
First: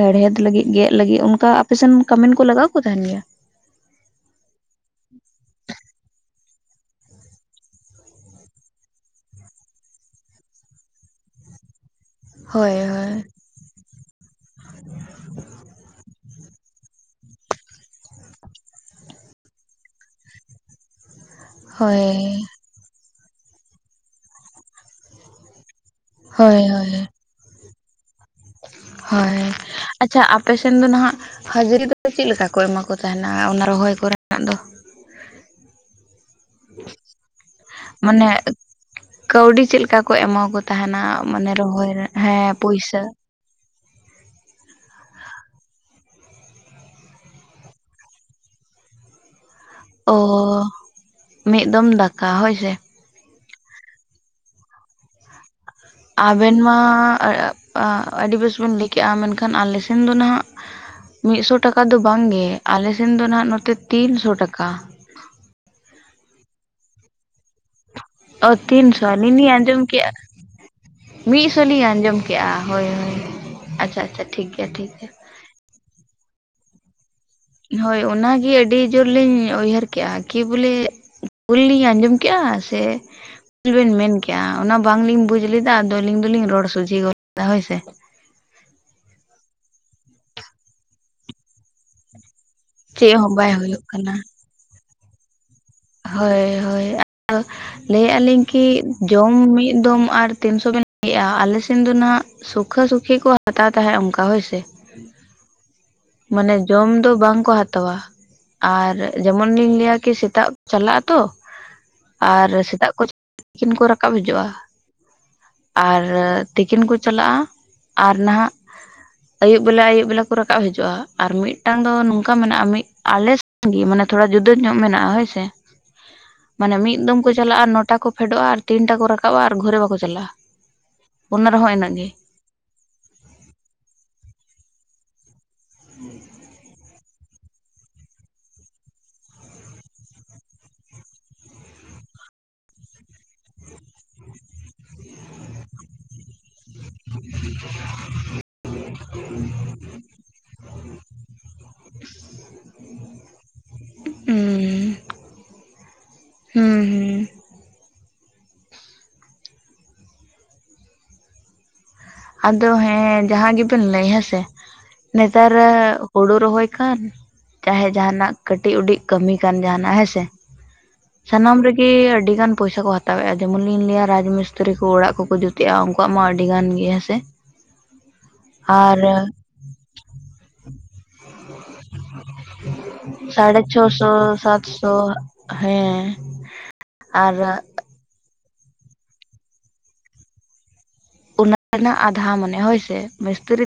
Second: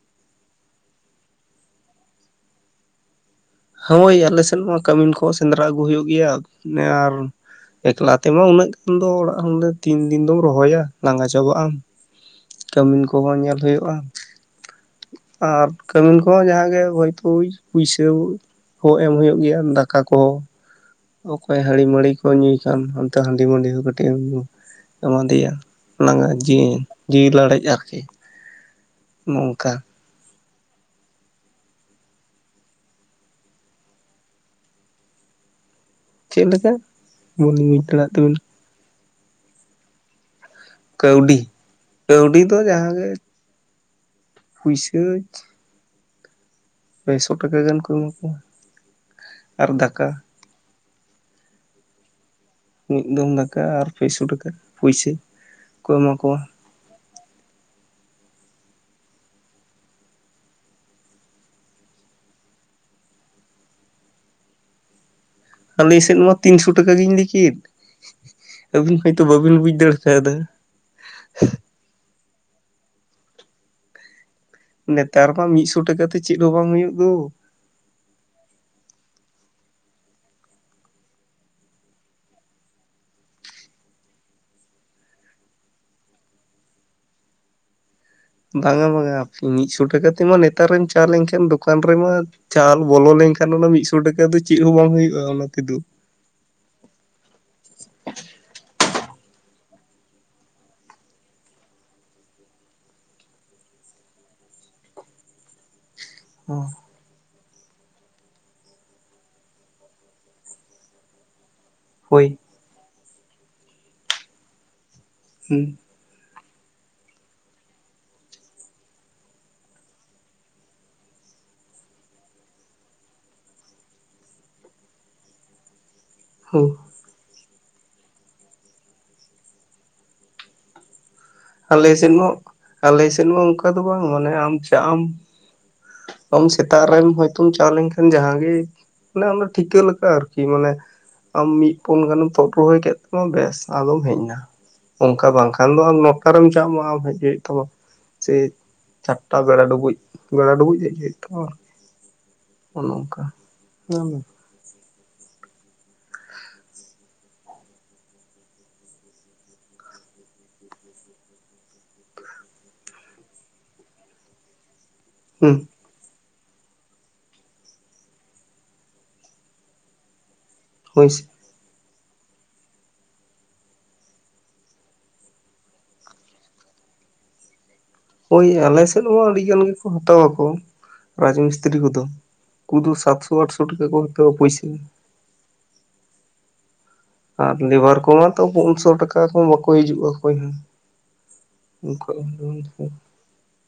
Speaker 2: ᱦᱮᱲᱦᱮᱫ ᱞᱟᱹᱜᱤᱫ ᱜᱮᱜ ᱞᱟᱹᱜᱤᱫ ᱚᱱᱠᱟ ᱟᱯᱮᱥᱮᱱ ᱠᱟᱹᱢᱤᱱ ᱠᱚ ᱞᱟᱜᱟᱣ ᱠᱚ ᱛᱟᱦᱮᱱ ᱜᱮᱭᱟ᱾
Speaker 1: ᱦᱳᱭ ᱟᱞᱮ ᱥᱮᱱ ᱢᱟ ᱠᱟᱢᱤᱱ ᱠᱚᱦᱚᱸ ᱥᱮᱸᱫᱽᱨᱟ ᱟᱹᱜᱩ ᱦᱩᱭᱩᱜ ᱜᱮᱭᱟ ᱟᱨ ᱮᱠᱞᱟ ᱛᱮᱢᱟ ᱩᱱᱟᱹᱜ ᱜᱟᱱ ᱫᱚ ᱚᱲᱟᱜ ᱨᱮᱱ ᱛᱤᱱ ᱫᱤᱱ ᱫᱚᱢ ᱨᱚᱦᱚᱭᱟ ᱞᱟᱸᱜᱟ ᱪᱟᱵᱟᱜ ᱟᱢ᱾
Speaker 2: ᱦᱳᱭ
Speaker 1: ᱠᱟᱹᱢᱤᱱ
Speaker 2: ᱦᱳᱭ
Speaker 1: ᱠᱚᱦᱚᱸ ᱧᱮᱞ ᱦᱳᱭᱳᱜᱼᱟ ᱟᱨ ᱠᱟᱹᱢᱤᱱ ᱦᱚᱜ ᱚ ᱡᱟᱦᱟᱸ ᱜᱮ ᱦᱚᱭᱛᱳ ᱯᱩᱭᱥᱟᱹ ᱦᱚᱸ ᱮᱢ ᱦᱳᱭᱳᱜ ᱜᱮᱭᱟ ᱫᱟᱠᱟ ᱠᱚᱦᱚᱸ᱾ ᱚᱠᱚᱭ
Speaker 2: ᱦᱳᱭ
Speaker 1: ᱦᱺᱟᱹᱲᱤᱢᱟᱹᱲᱤ ᱠᱚ ᱧᱩᱭ ᱠᱷᱟᱱ ᱚᱱᱛᱮ ᱦᱟᱺᱰᱤᱢᱟᱹᱰᱤ ᱦᱚᱸ ᱠᱟᱹᱴᱤᱡ ᱮᱢ ᱮᱢᱟ ᱫᱮᱭᱟ᱾ ᱞᱟᱸᱜᱟᱜᱼᱟᱜ
Speaker 2: ᱦᱳᱭ
Speaker 1: ᱡᱤᱱ
Speaker 2: ᱦᱳᱭ
Speaker 1: ᱡᱤᱣᱤ ᱞᱟᱲᱮᱡ ᱟᱨᱠᱤ᱾
Speaker 2: ᱦᱳᱭ
Speaker 1: ᱱᱚᱝᱠᱟ
Speaker 2: ᱟᱪᱪᱷᱟ ᱟᱯᱮ ᱥᱮᱱ ᱫᱚ ᱱᱟᱦᱟᱜ ᱦᱟᱹᱡᱨᱤ ᱫᱚ ᱪᱮᱫ ᱞᱮᱠᱟ ᱠᱚ ᱮᱢᱟ ᱠᱚ ᱛᱟᱦᱮᱱᱟ ᱚᱱᱟ ᱨᱚᱦᱚᱭ ᱠᱚᱨᱮᱱᱟᱜ ᱫᱚ?
Speaker 1: ᱪᱮᱫ ᱞᱮᱠᱟ ᱵᱟᱹᱞᱤᱧ ᱵᱩᱡᱽ ᱫᱟᱲᱮᱭᱟᱜ ᱛᱟᱵᱤᱱᱟ᱾
Speaker 2: ᱢᱟᱱᱮ ᱠᱟᱹᱣᱰᱤ ᱪᱮᱫ ᱞᱮᱠᱟ ᱠᱚ ᱮᱢᱟᱠᱚ ᱛᱟᱦᱮᱱᱟ
Speaker 1: ᱠᱟᱹᱣᱰᱤ
Speaker 2: ᱢᱟᱱᱮ ᱨᱚᱦᱚᱭ ᱨᱮ
Speaker 1: ᱠᱟᱹᱣᱰᱤ
Speaker 2: ᱦᱮᱸ
Speaker 1: ᱫᱚ
Speaker 2: ᱯᱩᱭᱥᱟᱹ?
Speaker 1: ᱯᱩᱭᱥᱟᱹᱪ᱾ ᱯᱮᱥᱚ ᱴᱟᱠᱟ ᱜᱟᱱ ᱠᱚ ᱮᱢᱟ ᱠᱚᱣᱟ ᱟᱨ ᱫᱟᱠᱟ᱾
Speaker 2: ᱚᱻ᱾ ᱢᱤᱫ ᱫᱚᱢ ᱫᱟᱠᱟ ᱦᱳᱭ ᱥᱮ
Speaker 1: ᱢᱤᱜ ᱫᱚᱢ ᱫᱟᱠᱟ ᱟᱨ ᱯᱮᱥᱚ ᱴᱟᱠᱟ ᱯᱩᱭᱥᱟᱹ᱾ ᱠᱚ ᱮᱢᱟ ᱠᱚᱣᱟ
Speaker 2: ᱟᱵᱮᱱ ᱢᱟ ᱟᱹᱰᱤ ᱵᱮᱥ ᱵᱮᱱ ᱞᱟᱹᱭ ᱠᱮᱜᱼᱟ ᱢᱮᱱᱠᱷᱟᱱ ᱟᱞᱮ ᱥᱮᱱ ᱫᱚ ᱱᱟᱦᱟᱜ ᱢᱤᱜ ᱥᱚ ᱴᱟᱠᱟ ᱫᱚ ᱵᱟᱝᱜᱮ ᱟᱞᱮᱥᱱ ᱫᱚ ᱱᱟᱜ ᱱᱚᱛᱮ ᱛᱤᱱᱥᱚ ᱴᱟᱠᱟ᱾
Speaker 1: ᱟᱞᱮ ᱥᱮᱫ ᱢᱟ ᱛᱤᱱᱥᱚ ᱴᱟᱠᱟ ᱜᱤᱧ ᱞᱟᱹᱭ ᱠᱮᱫ᱾
Speaker 2: ᱚ
Speaker 1: ᱟᱹᱵᱤᱱ
Speaker 2: ᱛᱤᱱᱥᱚ
Speaker 1: ᱦᱚᱭᱛᱳ
Speaker 2: ᱟᱞᱤᱧ ᱞᱤᱧ
Speaker 1: ᱵᱟᱹᱵᱤᱱ ᱵᱩᱡᱽ
Speaker 2: ᱟᱸᱡᱚᱢ
Speaker 1: ᱫᱟᱲᱮ
Speaker 2: ᱠᱮᱜᱼᱟ᱾
Speaker 1: ᱠᱟᱣᱫᱟ
Speaker 2: ᱢᱤᱜ ᱥᱚ ᱞᱤᱧ ᱟᱸᱡᱚᱢ ᱠᱮᱜᱼᱟ ᱦᱳᱭ ᱦᱳᱭ ᱟᱪᱪᱷᱟ ᱟᱪᱪᱷᱟ ᱴᱷᱤᱠ ᱜᱮᱭᱟ ᱴᱷᱤᱠ
Speaker 1: ᱱᱮᱛᱟᱨ ᱢᱟ ᱢᱤᱜ ᱥᱚ ᱴᱟᱠᱟ ᱛᱮ ᱪᱮᱫ ᱦᱚᱸ ᱵᱟᱝ ᱦᱩᱭᱩᱜ ᱫᱚ᱾
Speaker 2: ᱦᱳᱭ ᱚᱱᱟᱜᱮ ᱟᱹᱰᱤ ᱡᱳᱨᱞᱤᱧ ᱩᱭᱦᱟᱹᱨ ᱠᱮᱜ-ᱟ ᱠᱤ ᱵᱚᱞᱮ ᱵᱷᱩᱞ ᱞᱤᱧ ᱟᱸᱡᱚᱢ ᱠᱮᱜ-ᱟ ᱥᱮ ᱪᱮᱜ ᱵᱮᱱ ᱢᱮᱱᱠᱮᱜ-ᱟ ᱚᱱᱟ ᱵᱟᱝᱞᱤᱧ ᱵᱩᱡᱽ ᱞᱮᱫᱟ ᱟᱫᱚ ᱟᱹᱞᱤᱧ ᱫᱚᱞᱤᱧ ᱨᱚᱲ ᱥᱚᱡᱷᱮ ᱜᱚᱫ ᱠᱮᱫᱟ ᱦᱳᱭ ᱥᱮ᱾
Speaker 1: ᱵᱟᱝᱟ ᱵᱟᱝᱟ ᱢᱤᱫ ᱥᱚ ᱴᱟᱠᱟ ᱛᱮᱢᱟ ᱱᱮᱛᱟᱨᱮᱢ ᱪᱟ ᱞᱮᱱᱠᱷᱟᱱ ᱫᱚᱠᱟᱱ ᱨᱮᱢᱟ ᱪᱟᱞ ᱵᱚᱞᱚ
Speaker 2: ᱪᱮᱫ ᱦᱚᱸ ᱵᱟᱭ
Speaker 1: ᱞᱮᱱᱠᱷᱟᱱ ᱚᱱᱟ
Speaker 2: ᱦᱩᱭᱩᱜ
Speaker 1: ᱢᱤᱫᱥᱚ
Speaker 2: ᱠᱟᱱᱟ
Speaker 1: ᱴᱟᱠᱟ ᱫᱚ ᱪᱮᱫ ᱦᱚᱸ ᱵᱟᱝ ᱦᱩᱭᱩᱜᱼᱟ ᱚᱱᱟ ᱛᱮᱫᱚ
Speaker 2: ᱦᱳᱭ ᱦᱳᱭ [unintelligible] ᱞᱟᱹᱭᱮᱜᱼᱟ ᱞᱤᱧ ᱠᱤ ᱡᱚᱢ ᱢᱤᱜ ᱫᱚᱢ ᱟᱨ ᱛᱤᱱᱥᱚ ᱵᱮᱱ ᱞᱟᱹᱭ ᱮᱜᱼᱟ ᱟᱞᱮᱥᱱ ᱫᱚ ᱱᱟᱜ ᱥᱩᱠᱷᱟᱹ ᱥᱩᱠᱷᱤ ᱠᱚ ᱦᱟᱛᱟᱣ ᱛᱟᱦᱮᱜ ᱚᱱᱠᱟ ᱦᱳᱭᱥᱮ᱾ ᱢᱟᱱᱮ ᱡᱚᱢ ᱫᱚ ᱵᱟᱝᱠᱚ ᱦᱟᱛᱟᱣᱟ ᱟᱨ ᱡᱮᱢᱚᱱᱞᱤᱧ ᱞᱟᱹᱭᱟ ᱠᱤ ᱥᱮᱛᱟᱜ ᱪᱟᱞᱟᱜ ᱟᱛᱚ
Speaker 1: ᱦᱳᱭ
Speaker 2: ᱟᱨ ᱥᱮᱛᱟᱜ ᱠᱚ ᱛᱤᱠᱤᱱ ᱠᱚ ᱨᱟᱠᱟᱵ ᱦᱤᱡᱩᱜᱼᱟ᱾
Speaker 1: ᱦᱩᱸ
Speaker 2: ᱟᱨ ᱛᱤᱠᱤᱱ ᱠᱚ ᱪᱟᱞᱟᱜᱼᱟ ᱟᱨ ᱱᱟᱦᱟᱜ ᱟᱹᱭᱩᱵ ᱵᱮᱞᱟ ᱟᱹᱭᱩᱵ ᱵᱮᱞᱟ ᱠᱚ ᱨᱟᱠᱟᱵ ᱦᱤᱡᱩᱜᱼᱟ ᱟᱨ ᱢᱤᱫᱴᱟᱝ ᱫᱚ ᱱᱚᱝᱠᱟ ᱢᱮᱱᱟᱜᱼᱟ ᱢᱤᱫ ᱟᱞᱮ, ᱜᱤ ᱢᱟᱱᱮ ᱛᱷᱚᱲᱟ ᱡᱩᱫᱟᱹ ᱧᱚᱜ ᱢᱮᱱᱟᱜᱼᱟ ᱦᱳᱭᱥᱮ᱾
Speaker 1: ᱦᱳᱭ
Speaker 2: ᱢᱟᱱᱮ ᱢᱤᱫ ᱫᱚᱢ ᱠᱚ ᱪᱟᱞᱟᱜᱼᱟ ᱟᱨ ᱱᱚᱴᱟ ᱠᱚ ᱯᱷᱮᱰᱚᱜᱼᱟ ᱟᱨ ᱛᱤᱱᱴᱟ ᱠᱚ ᱨᱟᱠᱟᱵᱼᱟ ᱟᱨ ᱜᱷᱩᱨᱮ ᱵᱟᱠᱚ ᱪᱟᱞᱟᱜᱼᱟ᱾ ᱚᱱᱟ ᱨᱮᱦᱚᱸ
Speaker 1: ᱟᱞᱮ
Speaker 2: ᱤᱱᱟᱹᱜ ᱜᱮ
Speaker 1: ᱥᱮᱱ ᱦᱚᱸ ᱟᱞᱮ ᱥᱮᱱ ᱦᱚᱸ ᱚᱱᱠᱟ ᱫᱚ ᱵᱟᱝ ᱢᱟᱱᱮ ᱟᱢ ᱪᱟᱜ ᱟᱢ, ᱚᱢ ᱥᱮᱛᱟᱜ ᱨᱮᱢ ᱦᱮᱡ ᱦᱛᱩᱢ ᱪᱟ ᱞᱮᱱᱠᱷᱟᱱ ᱡᱟᱦᱟᱸ ᱜᱮ ᱢᱟᱱᱮ ᱚᱱᱟ ᱴᱷᱤᱠᱟᱹ ᱞᱮᱠᱟ ᱟᱨᱠᱤ ᱢᱟᱱᱮ, ᱟᱢ ᱢᱤᱫ ᱯᱩᱱ ᱜᱟᱱᱮᱢ ᱛᱳᱫ ᱨᱚᱦᱚᱭ ᱠᱮᱫ ᱛᱮᱟᱢᱟ ᱵᱮᱥ ᱟᱫᱚᱢ ᱦᱮᱡᱱᱟ᱾ ᱚᱱᱠᱟ ᱵᱟᱝᱠᱷᱟᱱ ᱫᱚ ᱟᱢ ᱱᱚᱴᱟᱨᱮᱢ ᱪᱟᱜ ᱢᱟ ᱟᱢ ᱦᱮᱡ ᱦᱩᱭᱩᱜ ᱛᱟᱢᱟ ᱥᱮ, ᱪᱟᱴᱟ ᱵᱮᱲᱟ ᱰᱩᱵᱩᱡ ᱵᱮᱲᱟ ᱰᱩᱵᱩᱡ ᱦᱮᱡ ᱦᱳᱭᱳᱜ ᱛᱟᱢᱟ ᱟᱨᱠᱤ᱾ ᱚᱱᱚ ᱚᱱᱠᱟ [unintelligible]
Speaker 2: ᱦᱩᱸ ᱦᱩᱸ ᱦᱩᱸ, ᱟᱫᱚ ᱦᱮᱸ ᱡᱟᱦᱟᱸ ᱜᱮ ᱵᱮᱱ ᱞᱟᱹᱭ ᱦᱮᱸᱥᱮ
Speaker 1: ᱦᱩᱸ
Speaker 2: ᱱᱮᱛᱟᱨᱮᱻ ᱦᱳᱲᱳ ᱨᱚᱦᱚᱭ ᱠᱟᱱ ᱪᱟᱦᱮ ᱡᱟᱦᱟᱱᱟᱜ ᱠᱟᱹᱴᱤᱡ ᱩᱰᱤᱡ ᱠᱟᱹᱢᱤ ᱠᱟᱱ ᱡᱟᱦᱟᱱᱟᱜ ᱦᱮᱸᱥᱮ,
Speaker 1: [unintelligible]
Speaker 2: ᱥᱟᱱᱟᱢ ᱨᱮᱜᱤ ᱟᱹᱰᱤ ᱜᱟᱱ ᱯᱚᱭᱥᱟ ᱠᱚ ᱦᱟᱛᱟᱣᱮᱜᱼᱟ ᱡᱮᱢᱚᱱ ᱞᱤᱧ ᱞᱟᱹᱭᱟ ᱨᱟᱡᱽ ᱢᱤᱥᱛᱤᱨᱤ ᱠᱚ ᱚᱲᱟᱜ ᱠᱚᱠᱚ ᱡᱩᱛ᱾ ᱛᱮᱜ-ᱟ ᱩᱱᱠᱩᱣᱟᱜ ᱢᱟ ᱟᱹᱰᱤ ᱜᱟᱱ ᱜᱮᱭᱟ ᱥᱮ?
Speaker 1: ᱦᱳᱭ ᱟᱞᱮ ᱥᱮᱫ ᱦᱚᱸ ᱟᱹᱰᱤ ᱜᱟᱱ ᱜᱮᱠᱚ ᱦᱟᱛᱟ ᱟᱠᱚ, ᱨᱟᱡᱽ ᱢᱤᱥᱛᱨᱤ ᱠᱚᱫᱚ ᱩᱱᱠᱩ ᱫᱚ ᱥᱟᱛᱥᱚ ᱟᱴᱥᱚ
Speaker 2: ᱥᱟᱲᱮ
Speaker 1: ᱴᱟᱠᱟ ᱠᱚ
Speaker 2: ᱪᱷᱚᱥᱚ
Speaker 1: ᱦᱟᱛᱟᱣᱟ ᱯᱩᱭᱥᱟᱹ᱾
Speaker 2: ᱥᱟᱛᱥᱚ ᱦᱮᱸ,
Speaker 1: ᱟᱨ ᱞᱮᱵᱟᱨ ᱠᱚᱢᱟ ᱛᱚ ᱯᱩᱱᱥᱚ ᱴᱟᱠᱟ ᱠᱩᱢ ᱵᱟᱠᱚ ᱦᱤᱡᱩᱜᱼᱟ ᱚᱠᱚᱭ ᱦᱚᱸ
Speaker 2: ᱚᱱᱟ ᱨᱮᱱᱟᱜ
Speaker 1: ᱚᱱᱠᱟ
Speaker 2: ᱟᱫᱷᱟ ᱢᱟᱱᱮ ᱦᱳᱭᱥᱮ ᱢᱤᱥᱛᱨᱤ,